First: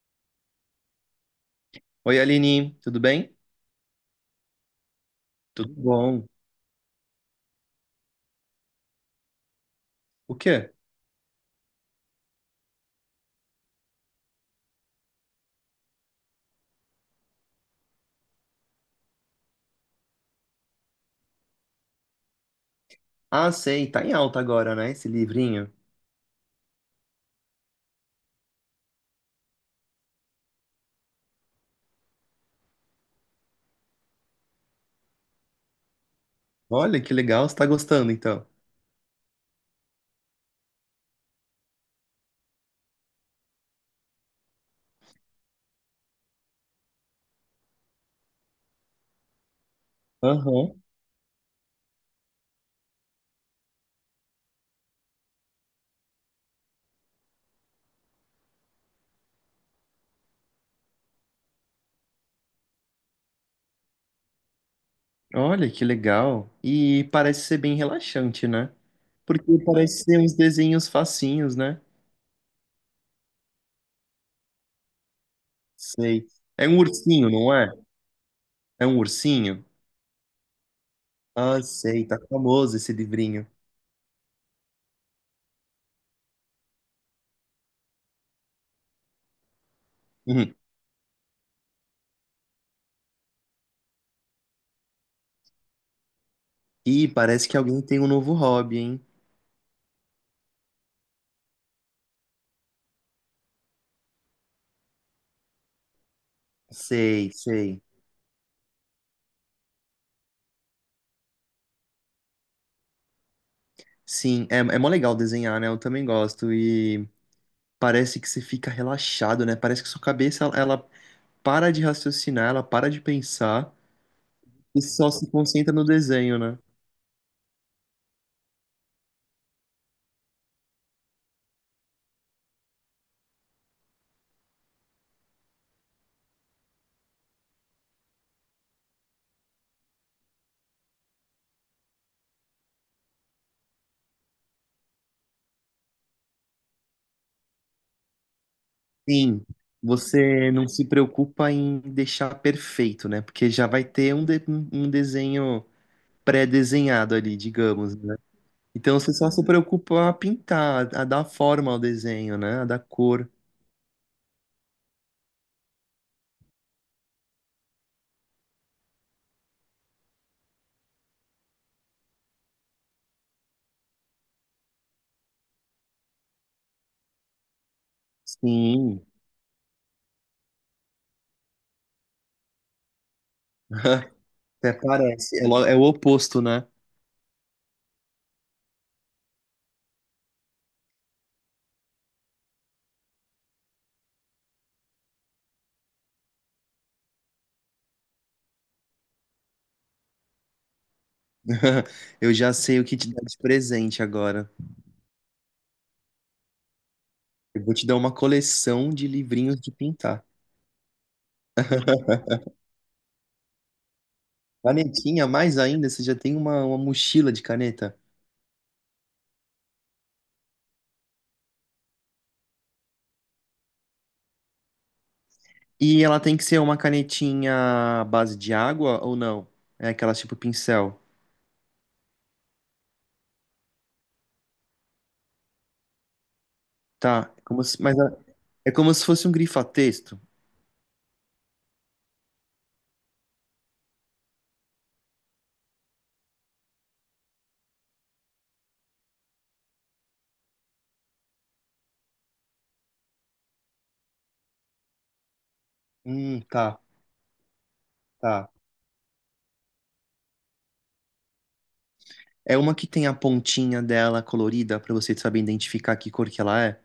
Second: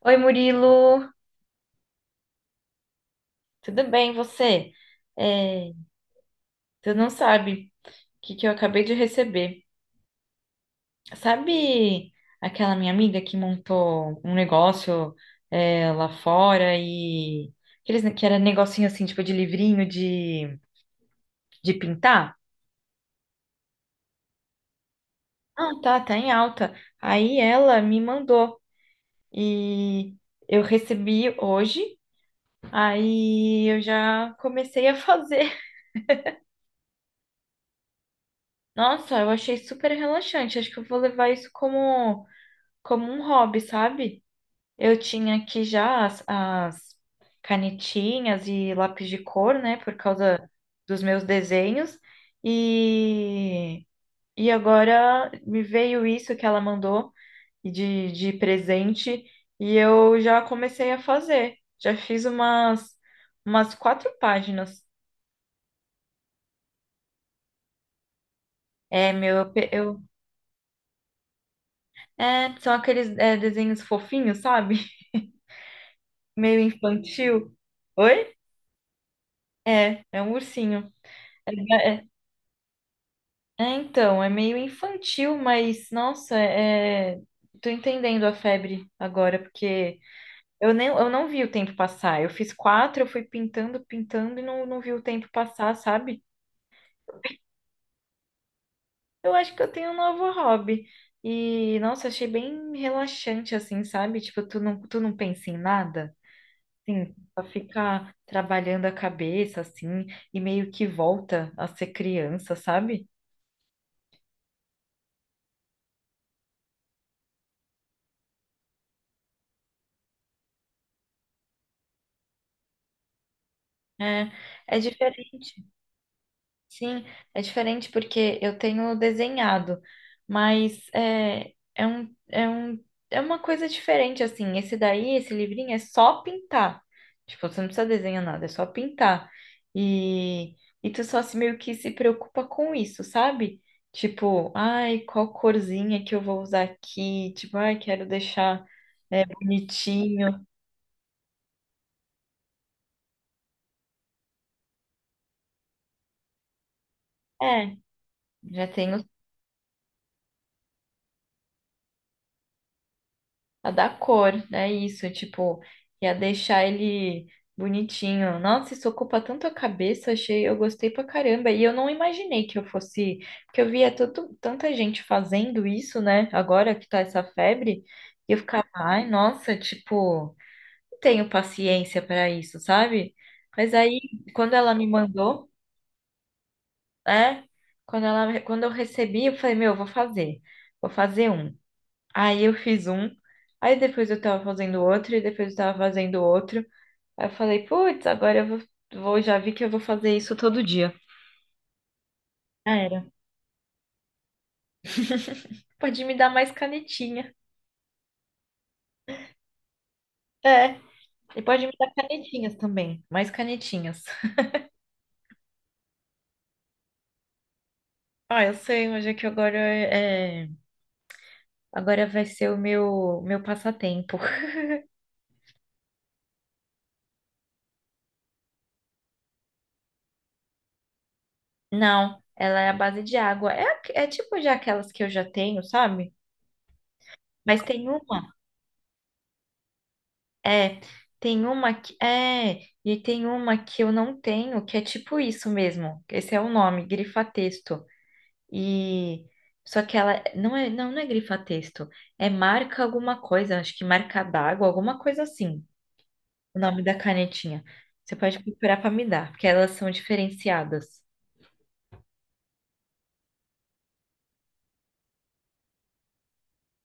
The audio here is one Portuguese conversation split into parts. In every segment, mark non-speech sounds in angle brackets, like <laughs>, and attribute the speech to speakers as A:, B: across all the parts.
A: Oi, Murilo,
B: Oi, Aline, tudo bem?
A: tudo bem, você? É,
B: Tudo bom.
A: Tu não sabe o que eu acabei de receber.
B: O quê?
A: Sabe aquela minha amiga que montou um negócio lá fora e que era negocinho assim, tipo de livrinho de pintar?
B: Ah, sei, tá em alta agora, né, esse
A: Ah,
B: livrinho.
A: tá, tá em alta. Aí ela me mandou e eu recebi hoje, aí eu já comecei a fazer.
B: Olha que legal, você tá gostando então.
A: <laughs> Nossa, eu achei super relaxante. Acho que eu vou levar isso como um hobby, sabe? Eu tinha aqui já as canetinhas e lápis de cor, né, por causa
B: Aham.
A: dos meus desenhos. E, e agora me veio isso que ela mandou de presente e eu já comecei a fazer. Já fiz umas quatro páginas.
B: Olha que legal. E parece ser bem relaxante, né?
A: É, meu, eu,
B: Porque
A: pe- eu-
B: parece ser uns desenhos facinhos, né?
A: é, são aqueles, desenhos fofinhos, sabe? <laughs>
B: Sei.
A: Meio
B: É um ursinho,
A: infantil.
B: não é?
A: Oi?
B: É um ursinho?
A: É, é um ursinho.
B: Ah,
A: É,
B: sei,
A: é,
B: tá famoso esse livrinho.
A: É, então, é meio infantil, mas nossa, tô entendendo a febre agora, porque
B: Uhum.
A: eu não vi o tempo passar. Eu fiz quatro, eu fui pintando, pintando e não vi o tempo passar, sabe?
B: E parece que alguém tem um novo hobby, hein?
A: Eu acho que eu tenho um novo hobby. E, nossa, achei bem relaxante, assim, sabe? Tipo, tu não pensa em nada, assim,
B: Sei,
A: só
B: sei.
A: fica trabalhando a cabeça, assim, e meio que volta a ser criança, sabe?
B: Sim, é, é mó legal desenhar, né? Eu também gosto. E parece que você fica relaxado, né? Parece que sua cabeça ela para de raciocinar, ela para de pensar
A: É, é
B: e só se
A: diferente.
B: concentra no desenho, né?
A: Sim, é diferente porque eu tenho desenhado, mas é uma coisa diferente, assim. Esse livrinho, é só pintar. Tipo, você não precisa desenhar nada, é só pintar. E, e tu só se, meio que se preocupa com isso, sabe? Tipo, ai, qual corzinha que eu vou usar aqui? Tipo, ai, quero deixar
B: Sim,
A: bonitinho.
B: você não se preocupa em deixar perfeito, né? Porque já vai ter um desenho pré-desenhado ali,
A: É,
B: digamos, né?
A: já tem.
B: Então você só se preocupa a pintar, a dar forma ao desenho, né? A dar cor.
A: A dar cor, é isso, tipo, ia deixar ele bonitinho. Nossa, isso ocupa tanto a cabeça, achei, eu gostei pra caramba. E eu não imaginei que eu fosse, porque eu via tanta gente fazendo isso, né? Agora que tá essa febre, e eu ficava,
B: Sim,
A: ai, nossa, tipo, não tenho paciência pra isso, sabe? Mas aí,
B: <laughs>
A: quando
B: até
A: ela me
B: parece. É
A: mandou,
B: é o oposto, né?
A: é, quando eu recebi, eu falei, meu, eu vou fazer. Vou fazer um. Aí eu fiz um, aí depois eu tava fazendo outro, e depois eu tava fazendo outro. Aí eu falei, putz, agora eu vou, vou- já vi que eu vou fazer isso todo dia.
B: <laughs> Eu já
A: Já
B: sei o que
A: era.
B: te dar de presente agora.
A: Pode me dar mais canetinha.
B: Eu vou te dar uma coleção de livrinhos de pintar.
A: É. E pode me dar
B: <laughs>
A: canetinhas também. Mais canetinhas.
B: Canetinha, mais ainda, você já tem uma mochila de caneta.
A: Ah, eu sei, mas é que agora é... Agora vai ser o meu passatempo. <laughs>
B: E ela tem que ser uma canetinha à base de água ou não? É aquela tipo pincel.
A: Não, ela é a base de água. É tipo já aquelas que eu já tenho, sabe?
B: Tá, é
A: Mas
B: como se,
A: tem uma.
B: é como se fosse um grifa-texto.
A: É, tem uma que é, e tem uma que eu não tenho, que é tipo isso mesmo. Esse é o nome, grifa-texto. E só que ela não é grifa-texto, é marca alguma coisa, acho que marca d'água, alguma coisa assim. O
B: Tá,
A: nome da canetinha. Você pode
B: tá.
A: procurar para me dar, porque elas são diferenciadas.
B: É uma que tem a pontinha dela colorida pra você saber identificar que cor que ela é.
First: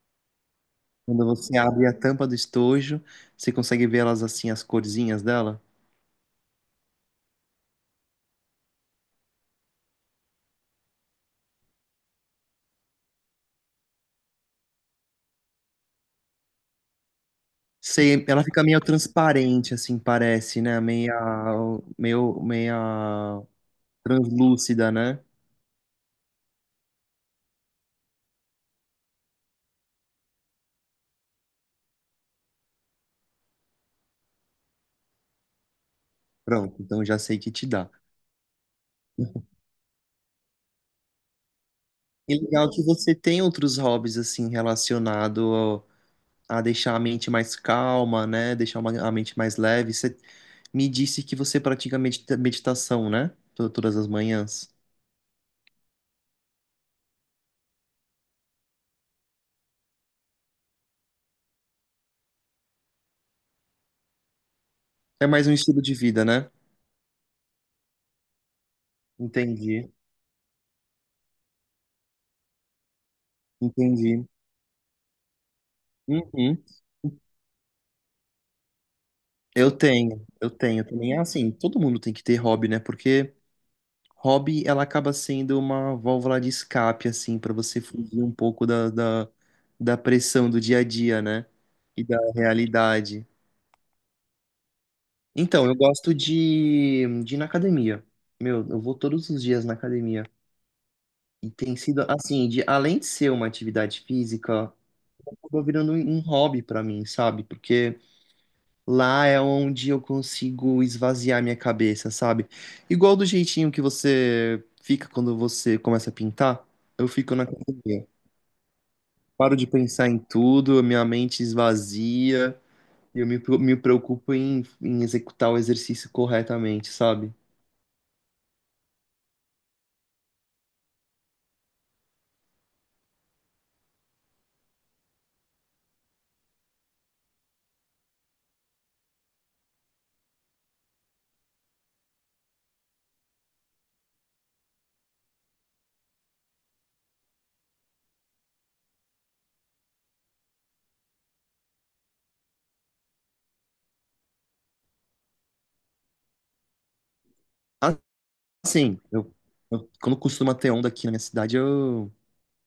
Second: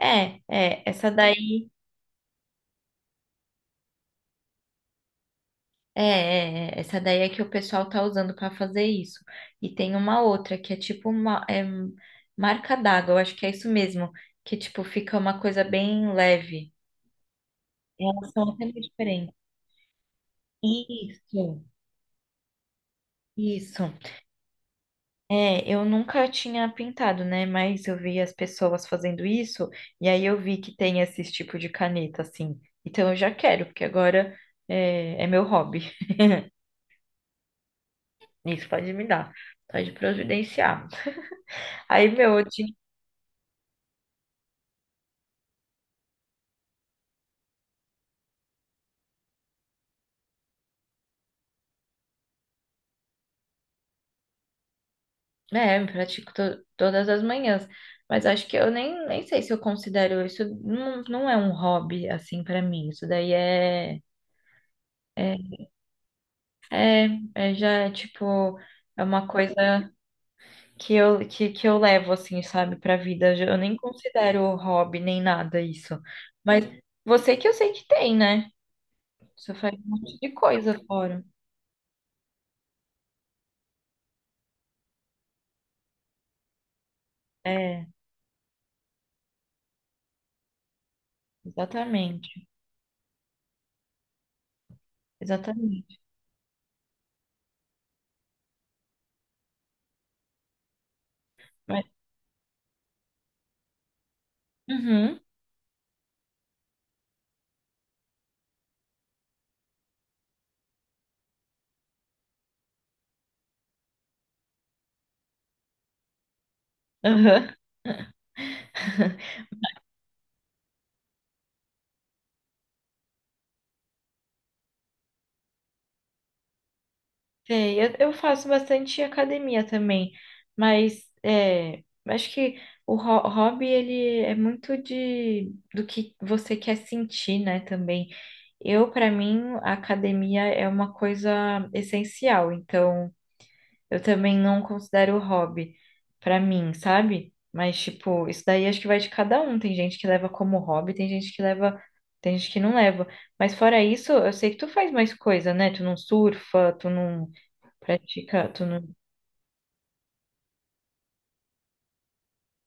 A: É, é, essa
B: Quando
A: daí
B: você abre a tampa do estojo, você consegue ver elas assim, as corzinhas dela?
A: É, essa daí é que o pessoal tá usando para fazer isso. E tem uma outra que é tipo uma marca d'água, eu acho que é isso mesmo, que tipo fica uma coisa bem leve.
B: Sei,
A: Elas
B: ela
A: são
B: fica
A: até
B: meio
A: meio diferentes.
B: transparente, assim, parece, né?
A: Isso,
B: Meia
A: isso.
B: translúcida, né?
A: É, eu nunca tinha pintado, né? Mas eu vi as pessoas fazendo isso e aí eu vi que tem esse tipo de caneta assim. Então eu já quero, porque agora é meu hobby.
B: Pronto, então já sei que te dá.
A: Isso pode me dar, pode providenciar. Aí,
B: E
A: meu, eu.
B: legal que você tem outros hobbies, assim, a deixar a mente mais calma, né? Deixar a mente mais leve. Você me disse que você pratica meditação, né? Todas as manhãs.
A: É, eu pratico todas as manhãs, mas acho que eu nem sei se eu considero isso, não é um hobby assim pra mim, isso daí é,
B: É
A: é,
B: mais um estilo de vida, né?
A: é, é já é, tipo, é uma
B: Entendi,
A: coisa que eu levo assim, sabe, pra vida, eu nem
B: entendi.
A: considero hobby nem nada isso, mas
B: Uhum.
A: você que eu sei que tem, né? Você faz um monte de
B: Eu
A: coisa
B: tenho também. É
A: fora.
B: assim, todo mundo tem que ter hobby, né? Porque hobby, ela acaba sendo uma válvula de escape, assim, para você
A: É,
B: fugir um pouco da pressão do dia a dia, né? E da
A: exatamente,
B: realidade. Então, eu
A: exatamente.
B: gosto de ir na academia. Meu, eu vou todos os dias na academia. E tem
A: Mas,
B: sido, assim, de, além de ser uma atividade física,
A: uhum,
B: acabou virando um hobby para mim, sabe? Porque lá é onde eu consigo esvaziar minha cabeça, sabe? Igual do jeitinho que você fica quando você começa a pintar, eu fico na
A: uhum.
B: academia.
A: <laughs>
B: Paro de pensar em tudo, minha mente esvazia, e eu me preocupo em executar o exercício corretamente, sabe?
A: Sei, eu faço bastante academia também, mas é, acho que o hobby ele é muito de do que você quer sentir, né, também. Eu, para mim, a academia é uma coisa essencial, então eu também não considero hobby para mim, sabe? Mas tipo, isso daí acho que vai de cada um. Tem gente que leva como hobby, tem gente que leva, tem gente que não leva. Mas fora isso, eu sei que tu faz mais coisa, né? Tu não surfa, tu não. Pratica, tu não...
B: Assim, eu, quando costuma ter onda aqui na minha cidade,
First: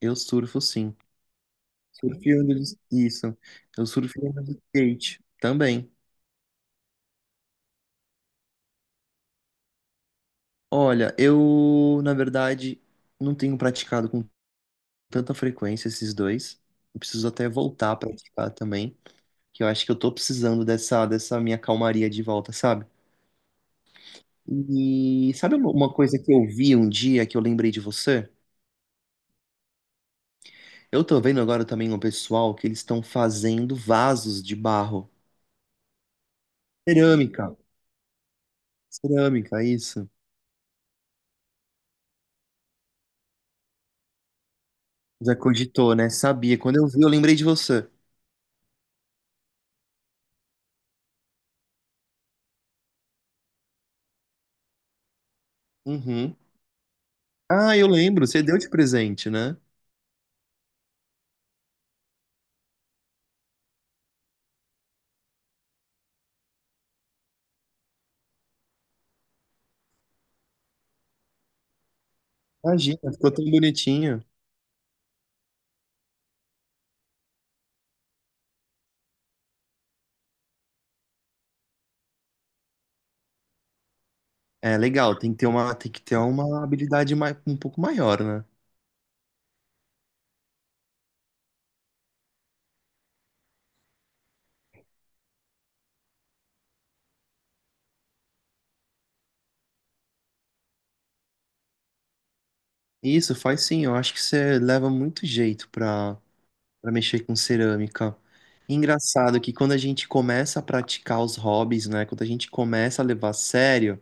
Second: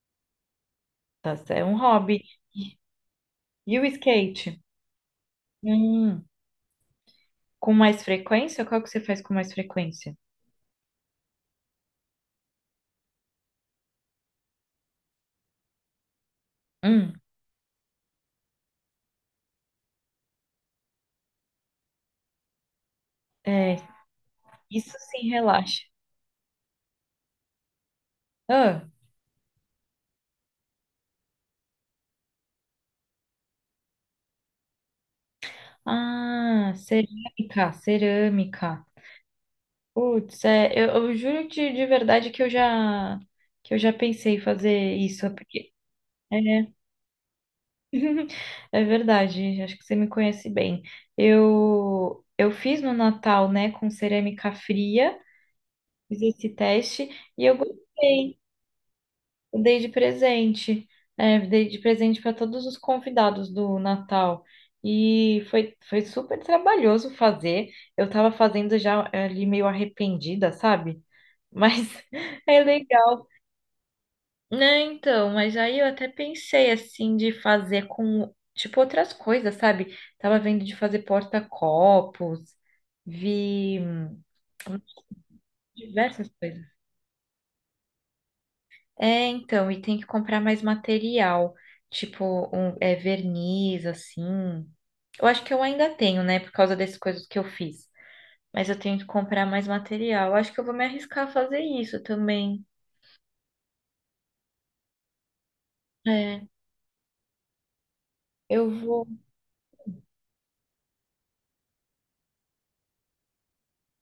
B: eu surfo sim.
A: Tá, é um
B: Surfo
A: hobby.
B: e isso.
A: E
B: Eu
A: o
B: surfo e ando
A: skate?
B: de skate também.
A: Hum, com mais frequência? Qual que você faz com mais frequência?
B: Olha, eu, na verdade, não tenho praticado com tanta frequência esses dois. Eu
A: Hum,
B: preciso até voltar a praticar também, que eu acho que eu tô precisando dessa minha calmaria de volta, sabe?
A: é, isso sim
B: E sabe
A: relaxa.
B: uma coisa que eu vi um dia que eu lembrei de você?
A: Ah,
B: Eu tô vendo agora também um pessoal que eles estão fazendo vasos de barro.
A: ah,
B: Cerâmica.
A: cerâmica, cerâmica.
B: Cerâmica, isso.
A: Putz, é, eu juro de verdade que eu já pensei em fazer isso,
B: Já
A: porque
B: cogitou, né?
A: é.
B: Sabia. Quando eu vi, eu lembrei de você.
A: <laughs> É verdade, acho que você me conhece bem. Eu fiz no Natal, né, com cerâmica fria, fiz
B: Uhum.
A: esse teste e eu
B: Ah, eu lembro.
A: gostei.
B: Você deu de presente, né?
A: Eu dei de presente, é, dei de presente para todos os convidados do Natal. E foi super trabalhoso fazer. Eu estava fazendo já ali meio arrependida, sabe? Mas <laughs> é
B: Imagina,
A: legal.
B: ficou tão bonitinho.
A: Né, então, mas aí eu até pensei assim de fazer com tipo outras coisas, sabe? Tava vendo de fazer porta-copos, vi
B: É legal, tem que ter uma, tem que ter
A: diversas
B: uma
A: coisas.
B: habilidade um pouco maior, né?
A: É, então, e tem que comprar mais material, tipo é, verniz, assim. Eu acho que eu ainda tenho, né, por causa dessas coisas que eu fiz. Mas eu tenho que comprar mais material. Eu acho que eu vou me arriscar a fazer isso também.
B: Isso, faz sim. Eu acho que você leva muito jeito
A: É,
B: pra mexer com cerâmica.
A: eu vou.
B: Engraçado que quando a gente começa a praticar os hobbies, né? Quando a gente começa a levar a sério,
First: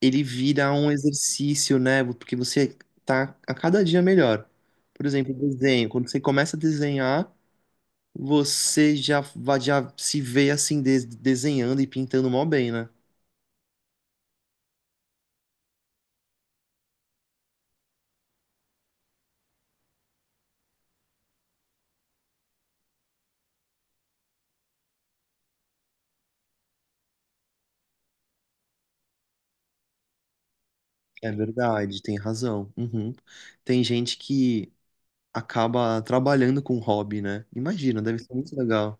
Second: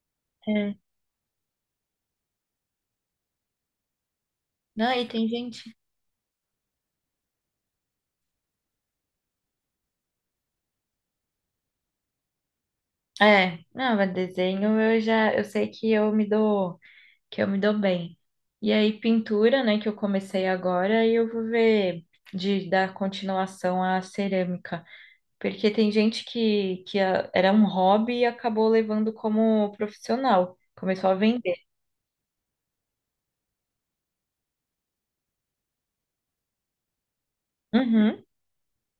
B: ele vira
A: É.
B: um exercício, né? Porque você tá a cada dia melhor.
A: Não, e
B: Por
A: tem
B: exemplo,
A: gente.
B: desenho. Quando você começa a desenhar, você já, já se vê assim, desenhando e pintando mó bem, né?
A: É, não, mas desenho eu já, eu sei que eu me dou, que eu me dou bem. E aí pintura, né, que eu comecei agora, e eu vou ver de dar continuação à cerâmica. Porque tem gente que ah, era um hobby e acabou levando como profissional, começou a
B: É
A: vender.
B: verdade, tem razão. Uhum. Tem gente que acaba trabalhando com hobby, né? Imagina, deve
A: Uhum.
B: ser muito legal.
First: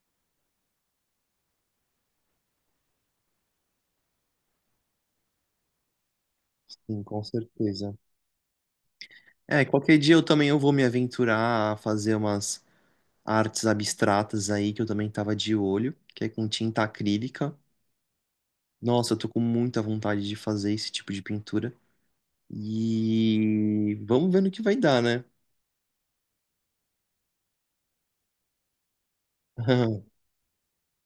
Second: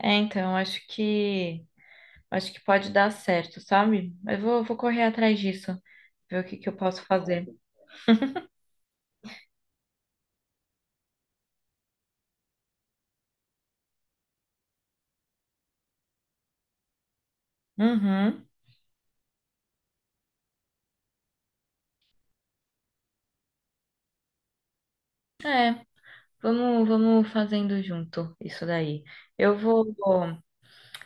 A: É, então, acho que pode dar certo, sabe? Vou correr atrás disso, ver o que que eu
B: Sim,
A: posso
B: com
A: fazer.
B: certeza. É, qualquer dia eu também eu vou me aventurar a fazer umas artes abstratas aí que eu também tava de olho, que é com tinta acrílica.
A: Uhum.
B: Nossa, eu tô com muita vontade de fazer esse tipo de pintura. E vamos ver no que vai dar, né?
A: É, vamos fazendo junto isso daí. Eu vou,
B: <laughs>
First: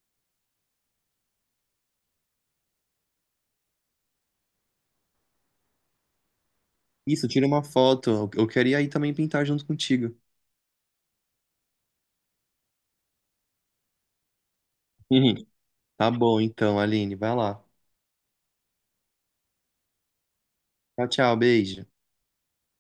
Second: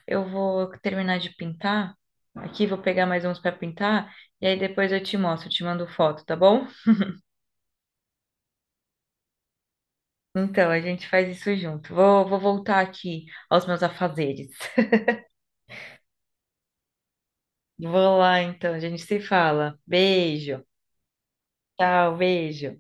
A: eu vou terminar de pintar aqui, vou pegar mais uns para pintar, e aí depois eu te mostro, te mando foto, tá bom?
B: Isso, tira uma foto. Eu queria aí também pintar junto contigo.
A: Então, a gente faz isso junto. Vou voltar aqui aos meus afazeres. <laughs>
B: Uhum. Tá bom, então, Aline, vai lá.
A: Vou lá, então, a gente se fala. Beijo.
B: Tchau, tchau, beijo.
A: Tchau, beijo.